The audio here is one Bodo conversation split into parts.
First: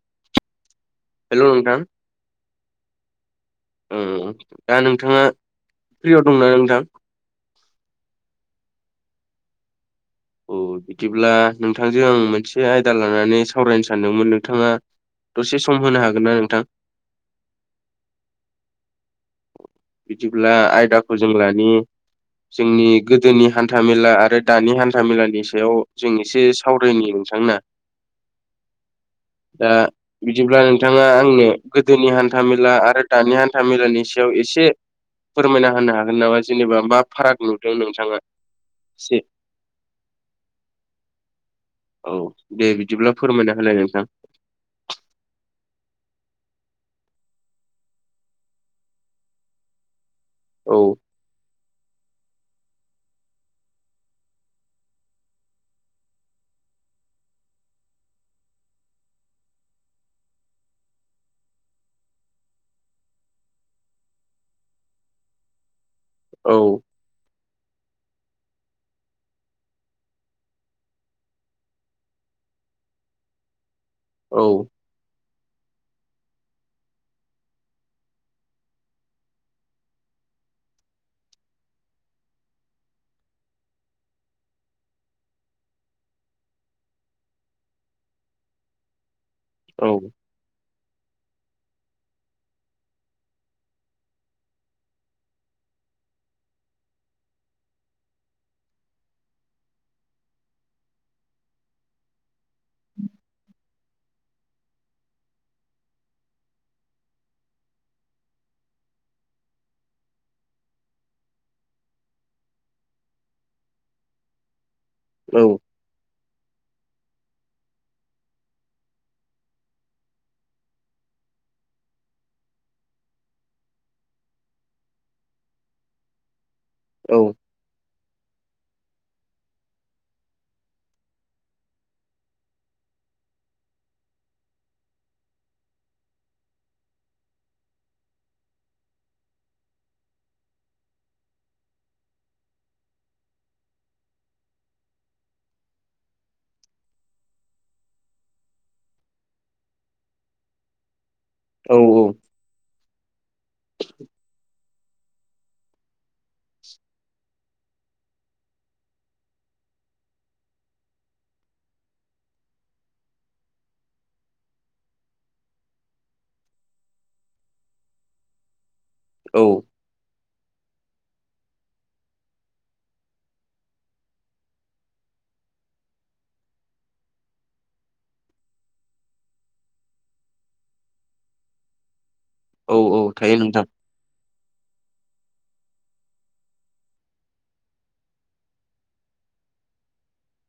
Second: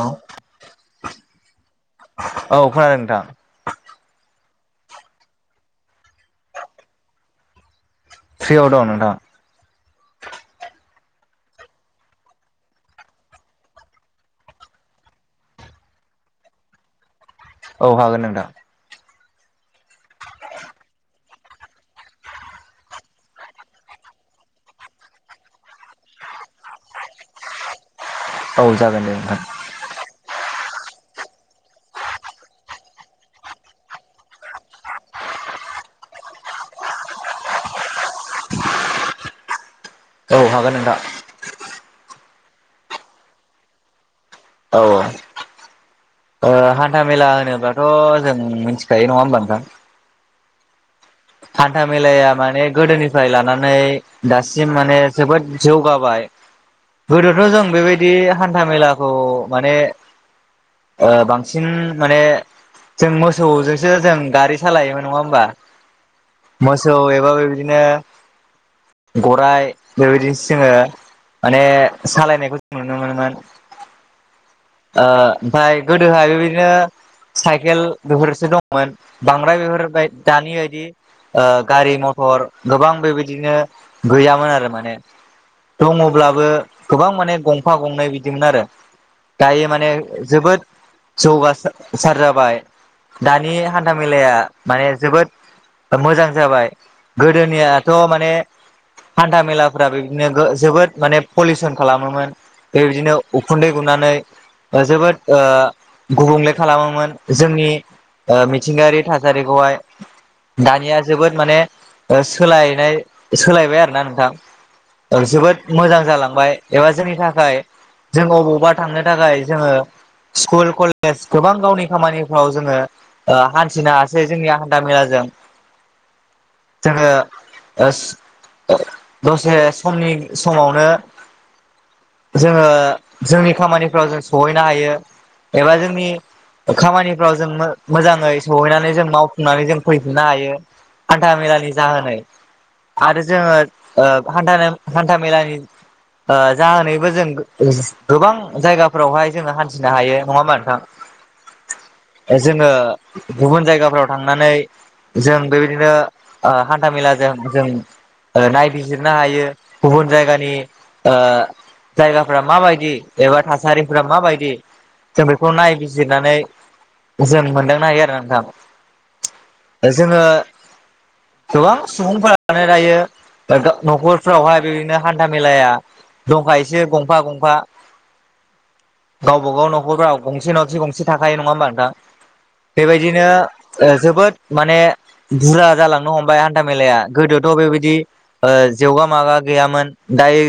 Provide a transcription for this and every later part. औ हेलौ, नोंथां खोनादों नोंथां - उम दा नोंथाङा फ्रियाव दंना नोंथां? फ्रियाव दं नोंथां। औ बिदिब्ला नोंथांजों आं मोनसे आयदा लानानै सावरायनो सानदोंमोन नोंथाङा दसे सम होनो हागोन ना नोंथां? औ हागोन नोंथां। बिदिब्ला आयदाखौ जों लानि। जोंनि गोदोनि हान्थाामेला आरो दानि हान्था मेलानि सायाव जों एसे सावरायनि। नोथां ना? औ जागोन दे नोंथां दा बिदिब्ला नों बिथाङा आंनो गोदोनि हान्था मेला आरो दानि हान्था मेलानि सायाव एसे फोरमायना होनो हागोन नामा? जेनेबा मा फाराग नुदों नोंथाङा? एसे औ हागोन नोंथां। औ दे बिदिब्ला फोरमायना होलाय नोंथां। औ औ ओ हान्था मेला होनोबाथ' जों मिथिखायो नङा होमबा नोंथां? औ हान्था मेलाया माने गोदोनिफ्राय लानानै दासिम माने जोबोद जौगाबाय। गोदोथ' जों बेबायदि हान्था मेलाखौ माने ओ, बांसिन माने जों मोसौजोंसो जों गारि सालायोमोन नङा होमबा? औ मोसौ एबा बे बिदिनो गराय बेबायदिसो जोङो माने सालायनायखौ जों नुनो मोनोमोन। औ ओ, ओमफाय गोदोहाय बेबायदिनो साइकेल बिफोरसो दंमोन बांद्राय बिफोर बादि दानि बायदि ओ गारि मथर गोबां बेबायदिनो गैयामोन आरो माने दङब्लाबो गोबां माने गंफा गंनै बिदिमोन आरो। दायो औ माने जोबोद जौगासार जाबाय दानि हान्था मेलाया माने जोबोद मोजां जाबाय गोदोनियाथ' माने हान्था मेलाफोरा बिदिनो जोबोद माने पलिउसन खालामोमोन। बेबायदिनो उखुन्दै गुनानै जोबोद ओ गुबुंले ओ खालामोमोन जोंनि ओ मिथिंगायारि थासारिखौहाय। दानिया जोबोद माने सोलायनाय सोलायबाय आरोना नोंथां औ जोबोद मोजां जालांबाय एबा जोंनि थाखाय जों अबावबा थांनो थाखाय जोङो स्कुल कलेज गोबां गावनि खामानिफ्राव जोङो हान्थिनो हासै जोंनिया हान्था मेलाजों [inaudible] [inaudible] जोङो ओस दसे समनि समावनो जोङो जोंनि खामानिफ्राव जों सहैनो हायो एबा जोंनि खामानिफ्राव जों मोजाङै सहैनानै जों मावफुंनानै जों फैफिननो हायो हान्था मेलानि जाहोनै आरो जोङो ओ हान्था-हान्था मेलानि ओ जाहोनैबो जों गोबां जायगा फोरावहाय जोङो हान्थिनो हायो नङा होमबा नोंथां औ जोङो गुबुन जायगाफ्राव थांनानै जों बेबायदिनो ओ हान्था मेलाजों जों नायबिजिरनो हायो गुबुन जायगानि ओ जायगाफ्रा माबायदि एबा थास साहारिफ्रा मा बायदि जों बेखौ नायबिजिरनानै जों मोनदांनो हायो आरो नोंथां औ जोङो [inaudible] गोबां सुबुंफोरानो दायो न'खरफ्रावहाय बिदिनो हान्था मेलाया दंखायोसो एसे गंफा गंफा गावबागाव न'खरफ्राव गंसे नङाखि गंसे थाखायो नङा होमबा नोंथां औ औ बेबायदिनो थायो नोंथां जोबोद माने बुरजा जालांनो हमबाय हान्था मेलाया गोदोथ' बेबायदि ओ जोवगा मागा गैयामोन दायो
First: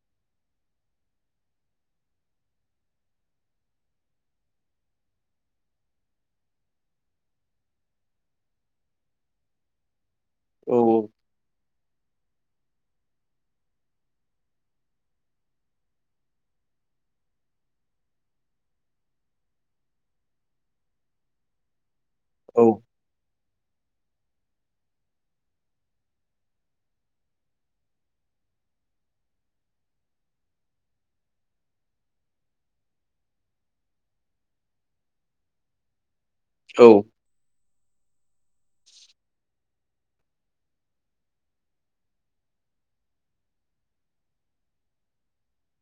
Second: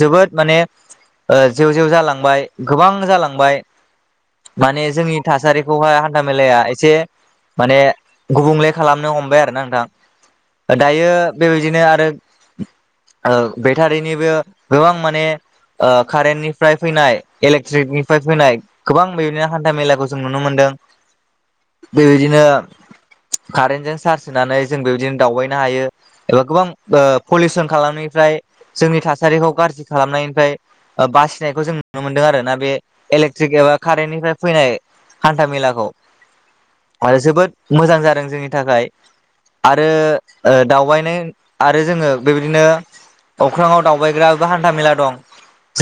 जोबोद माने ओ जेव जेव जालां बाय गोबां जालांबाय माने जोंनि थासारिखौहाय हान्था मेलाया एसे माने गुबुंले खालामनो हमबाय आरो ना औ नोंथां दायो बेबायदिनो आरो बेटारिनिबो गोबां माने ओ कारेन्टनिफ्राय फैनाय इलेक्ट्रिकनिफ्राय फैनाय गोबां बेबायदिनो हान्था मेलाखौ जों नुनो मोनदों [inaudible] बेबायदिनो औ कारेन्टजों चार्ज होनानै जों बेबायदिनो दावबायनो हायो एबा गोबां पलिउसन खालामनिफ्राय जोंनि थासारिखौ गाज्रि खालामनायनिफ्राय बा फिसिनायखौ जों नुनो मोनदों आरो ना बे इलेक्ट्रिक एबा कारेन्टनिफ्राय फैनाय हान्था मेलाखौ औ आरो जोबोद मोजां जादों जोंनि थाखाय आरो ओ दावबायनाय आरो जोङो बेबायदिनो अख्राङाव दावबायग्राबो हान्था मेला दं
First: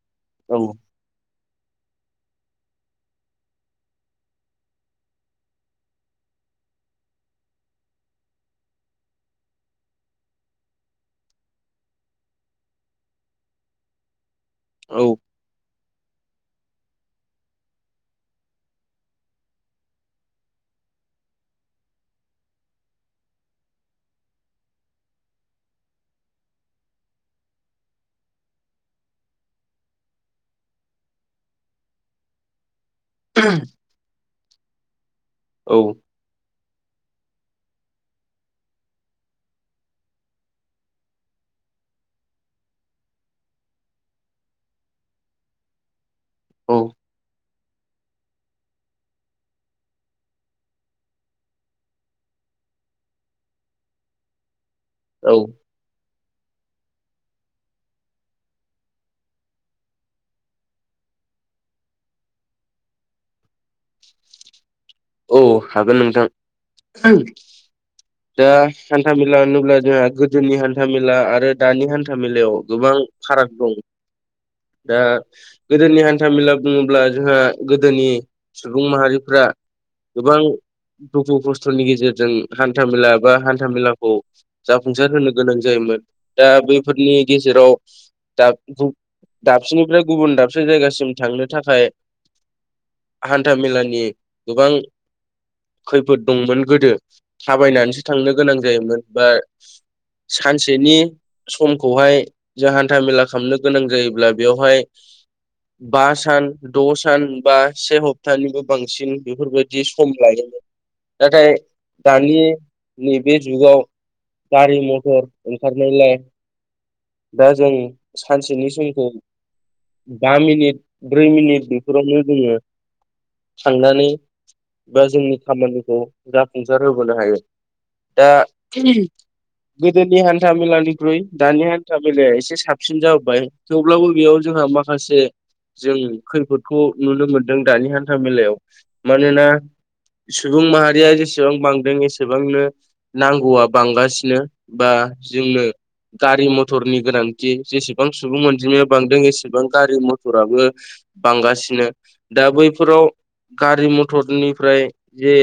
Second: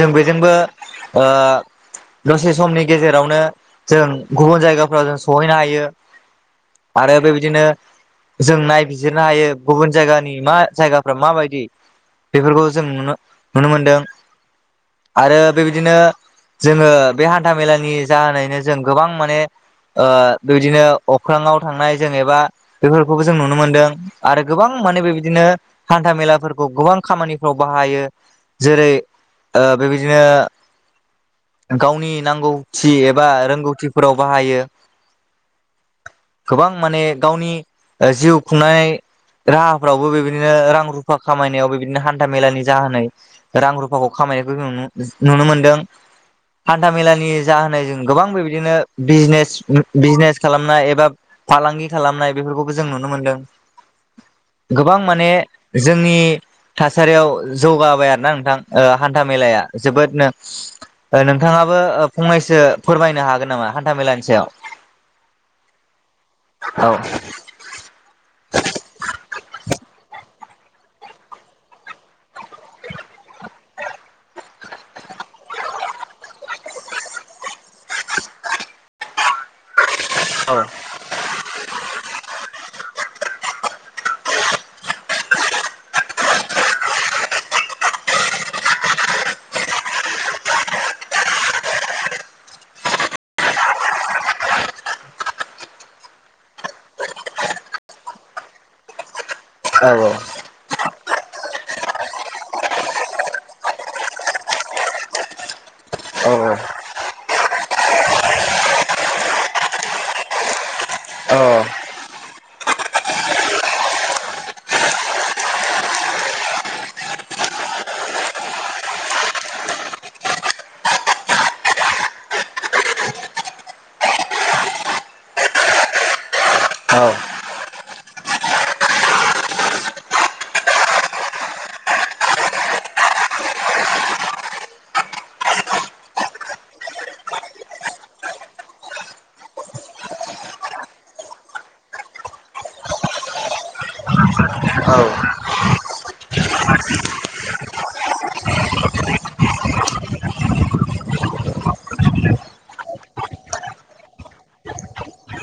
जों औ बेजोंबो ओ दसे समनि गेजेरावनो जों गुबुन जायगाफ्राव जों सहैनो हायो आरो बेबिदिनो जों नायबिजिरनो हायो गुबुन जायगानि मा जायगाफ्रा माबायदि। बेफोरखौ जों नुनो नुनो मोनदों। औ आरो बेबिदिनो जोङो बे हान्था मेलानि जाहोनैनो जों गोबां माने ओ बेबिदिनो अख्राङाव थांनाय जेनेबा बेफोरखौबो जों नुनो मोनदों आरो गोबां माने बेबायदिनो हान्था मेलाफोरखौ गोबां खामानिफ्राव बाहायो जेरै ओ बेबायदिनो गावनि नांगौ थि एबा रोंगौथिफोराव बाहायो। औ गोबां माने गावनि जिउ खुंनाय राहाफ्रावबो बेबायदिनो रां रुफा खामायनायाव बेबायदिनो हान्था मेलानि जाहोनै रां रुफाखौ खामाय नुनो मोनदों हान्था मेलानि जाहोनो जों गोबां बेबायदिनो बिजनेस बिजनेस खालामनाय एबा फालांगि खालामनाय बे खौबो जों नुनो मोन्दों। [inaudible] गोबां माने औ जोंनि थासारियाव जौगाबाय आरोना नोंथां ओ हान था मेलाया जोबोदनो। ओ नोंथाङाबो ओ फंनैसो फोरमायनो हागोन नामा हान्थाामेलानि सायाव औ हागोन नोंथां औ दा हान्था मेला होनोब्ला जोंहा गोदोनि हान्था मेला आरो दानि हान्था मेलायाव गोबां फाराग दं। दा गोदोनि हान्था मेला बुङोब्ला जोंहा गोदोनि सुबुं माहारिफ्रा गोबां दुखु खस्थ'नि गे जेरजों हान्था मेला बा हान्था मेलाखौ जाफुंसार होनो गोनां जायोमोन दा बैफोर नि गेजेराव दा गु दाबसेनिफ्राय गुबुन दाबसे जायगासिम थांनो थाखाय हान्था मेलानि गोबां खैफोद दंमोन गोदो थाबायनानैसो थांनो गोनां जायोमोन बा औ औ सेनि समखौहाय जों हान्था मेला खालामनो गोनां जायोब्ला बेवहाय बा औ सान औ द' सान बा से हप्तानिबो बांसिन बेफोरबायदि सम लायोमोन नाथाय औ दानि नैबे जुगाव गारि मथर ओंखारनायलाय दा जों सानसेनि समखौ बा मिनिट, ब्रै मिनिट बेफोरावनो जोङो थांनानै बा जोंनि खामानिखौ जाफुंसार औ होबोनो हायो। दा [unintelligible] गोदोनि हान्था मेलानिख्रुइ दानि हान्था मेलाया एसे साबसिन जाबोबाय थेवब्लाबो बियाव जों हा माखासे जों खैफोदखौ नुनो मोनदों दानि हान्था मेलायाव। मानोना सुबुं माहारिया जेसेबां बांदों एसेबांनो नांगौआ बांगासिनो बा जोंनो गारि मथरनि गोनांथि जेसेबां सुबुं अनजिमाया बांदों एसेबां गारि मथराबो बांगासिनो दा बैफोराव गारि मथरनिफ्राय जे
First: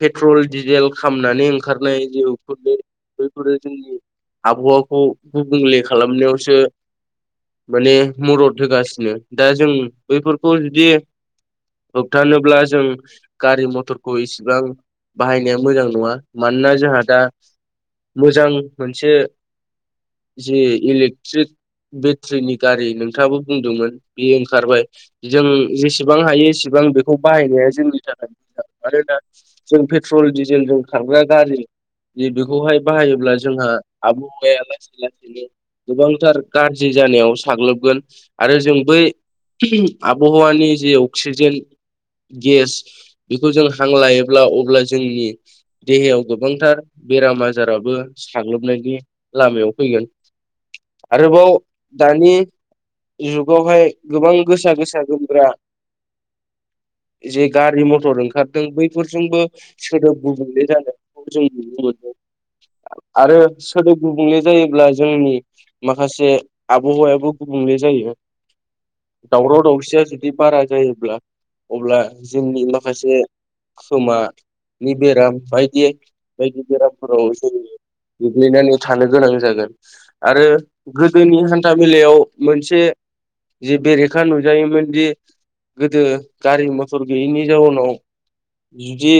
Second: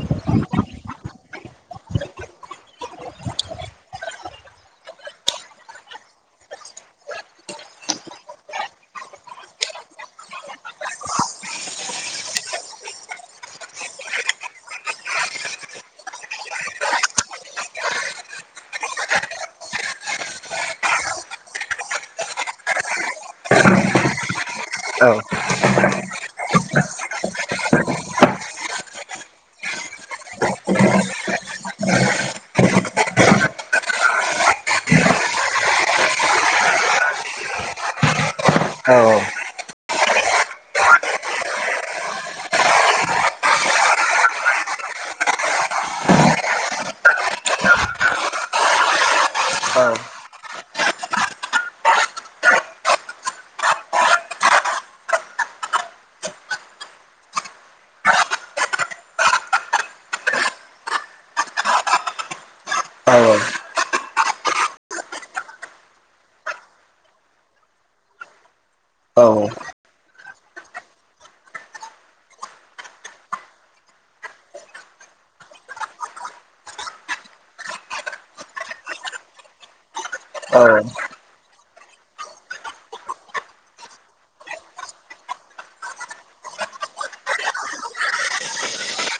पेट्रल, डिजेल खामनानै ओंखारनाय जे उखुन्दै बैफोरो जोंन आबहावाखौ गुबुंले खालामनायावसो माने मदद होगासिनो दा जों बैफोरखौ जुदि होबथोनोब्ला जों गारि मथरखौ एस गोबां बाहायनाया मोजां नङा मानोना जोंहा दा मोजां मोनसे जि इलेक्ट्रिक बेट्रिनि गारि नोंथाङाबो बुंदोंमोन बेयो ओंखारबाय औ जों जेसेबां हायो एसे बां बेखौ बाहायनाया जोंनि थाखाय मोजां आरो दा जों पेट्रल डिजेलजों खारग्रा गारि दि बेखौहाय बाहायोब्ला जोंहा आबहावाया लासै लासैनो गोबांथार गाज्रि जानायाव साग्लोबगोन आरो जों बै औ आबहावानि जे अक्सिजेन गेस बेखौ जों हां लायोब्ला अब्ला जोंनि देहायाव गोबांथार बेराम आजाराबो साग्लोबनाय दि लामायाव फैगोन आरोबाव दानि जुगावहाय गोबां गोसा गोसा गोमग्रा जे गारि मथर ओंखार दों बैफोरजोंबो सोदोब गुबुंले जानायखौ जों नुनो मोनो। आरो सोदोब गुबुंले जायोब्ला जोंनि माखासे आबहावायाबो गुबुंले जायो। औ दावराव दावसिया जुदि बारा जायोब्ला अब्ला जोंनि माखासे समानि बेराम बायदि बायदि बेरामफोराव जेरै गोग्लैनानै थानो गोनां जागोन आरो गोदोनि हान्था मेलायाव मोनसे जे बेरेखा नुजायोमोनदि गोदो गारि मथर गैयैनि जाउनाव जुदि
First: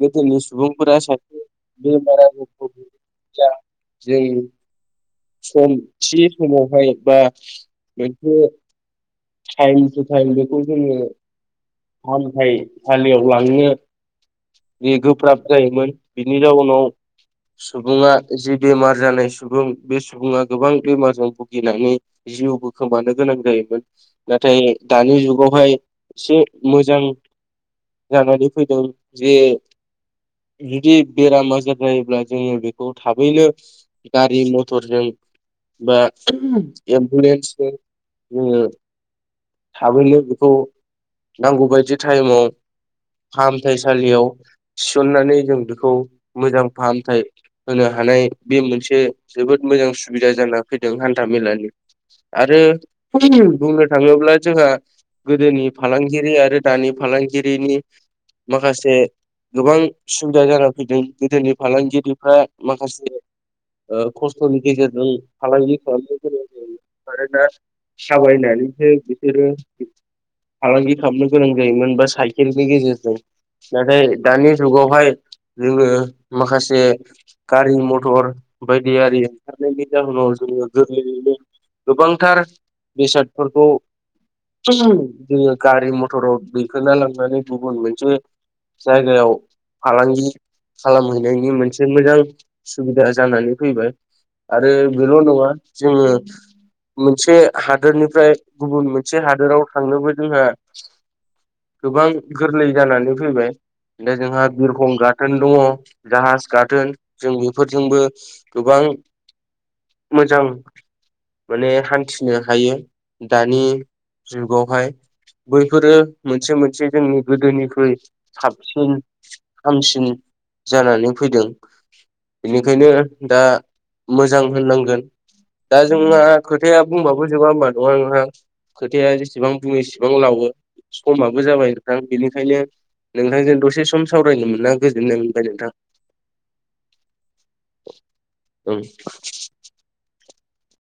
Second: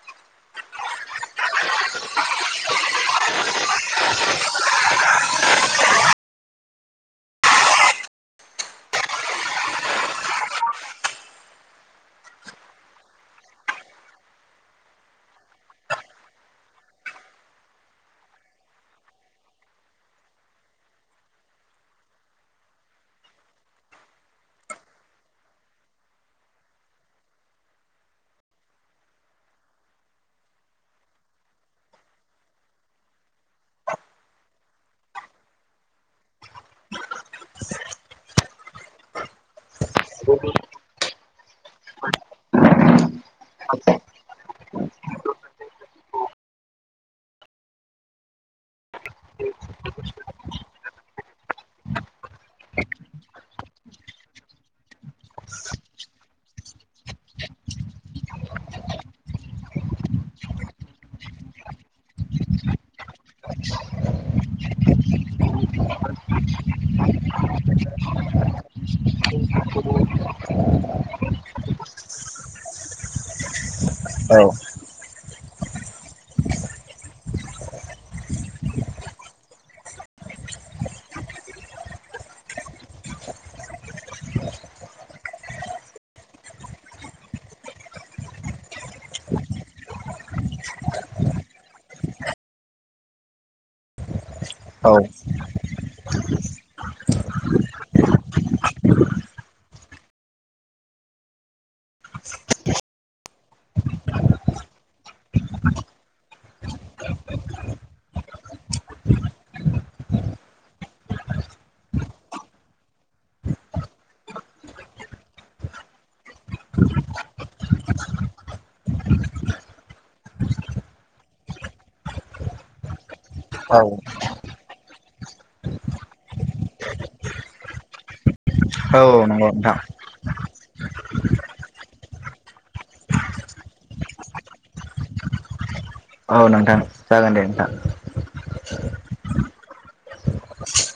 गोदोनि सुबुंफोरा सासे बेमार आजारफ्राव जा जोंनि सम थि समावहाय बा मोनसे थाएम थु थाएम बेखौ जोङो फाहामथाइ सालियाव लांनो जि गोब्राब जायोमोन बिनि जाउनाव सुबुङा जि बेमार जानाय सुबुं बे सुबुङा गोबां बेमारजों भुगिनानै जिउबो खोमानो गोनां जायोमोन नाथाय दानि जुगावहाय एसे मोजां जानानै फैदों जे जुदि बेराम आजार जायोब्ला जोङो बेखौ थाबैनो गारि मथरजों बा एम्बुलेन्सफोर जोङो थाबैनो बेखौ नांगौबायदि टाइमाव फाहामथायसालियाव थिसननानै जों बेखौ मोजां फाहामथाय होनो हानाय बे मोनसे जोबोद मोजां सुबिदा जाना फैदों हान्था मेलानि आरो बुंनो थाङोब्ला जोंहा गोदोनि फालांगिरि आरो दानि फालांगिरिनि माखासे गोबां सुबिदा जाना फैदों गोदोनि फालांगिरिफ्रा माखासे ओ खस्थ'नि गेजेरजों फालांगि खालामनो गेजेरजों मानोना सावाबायनानै बिसोरो फालांगि खालामनो गोनां जायोमोन बा साइकेलनि गेजेरजों नाथाय दानि जुगावहाय जोङो माखासे गारि मथर बायदिआरि ओंखारनायनि जाहोनाव जोङो गोरलैयैनो गोबांथार बेसादफोरखौ जोङो गारि मथराव दैखांना लांनानै गुबुन मोनसे जायगायाव फालांगि खालामहैनायनि मोनसे मोजां सुबिदा जानानै फैबाय। आरो औ बेल' नङा जोङो मोनसे हादोरनिफ्राय गुबुन मोनसे हादोराव थांनोबो जोंहा गोबां गोरलै जानानै फैबाय। दा जोंहा बिरखं गाथोन दङ जाहाज गाथोन जों बेफोरजोंबो गोबां मोजां माने हान्थिनो हायो दानि जुगावहाय। बैफोरो मोनसे मोनसे जोंनि गोदोनिख्रुइ साबसिन हामसिन जानानै फैदों बेनिखायनो दा औ मोजां होननांगो गोन दा जोंहा खोथाया बुंबाबो जोबा होमबा नङा नोंथां? औ खोथाया नंगौ जेसेबां बुंङो नोंथां एसेबां लावो। समाबो जाबाय नोंथां बेनिखायनो नोंथांजों दसे सम सावरायनो मोना गोजोननाय मोनबाय नोंथां। औ नोंथां जागोन दे नोंथां ओं।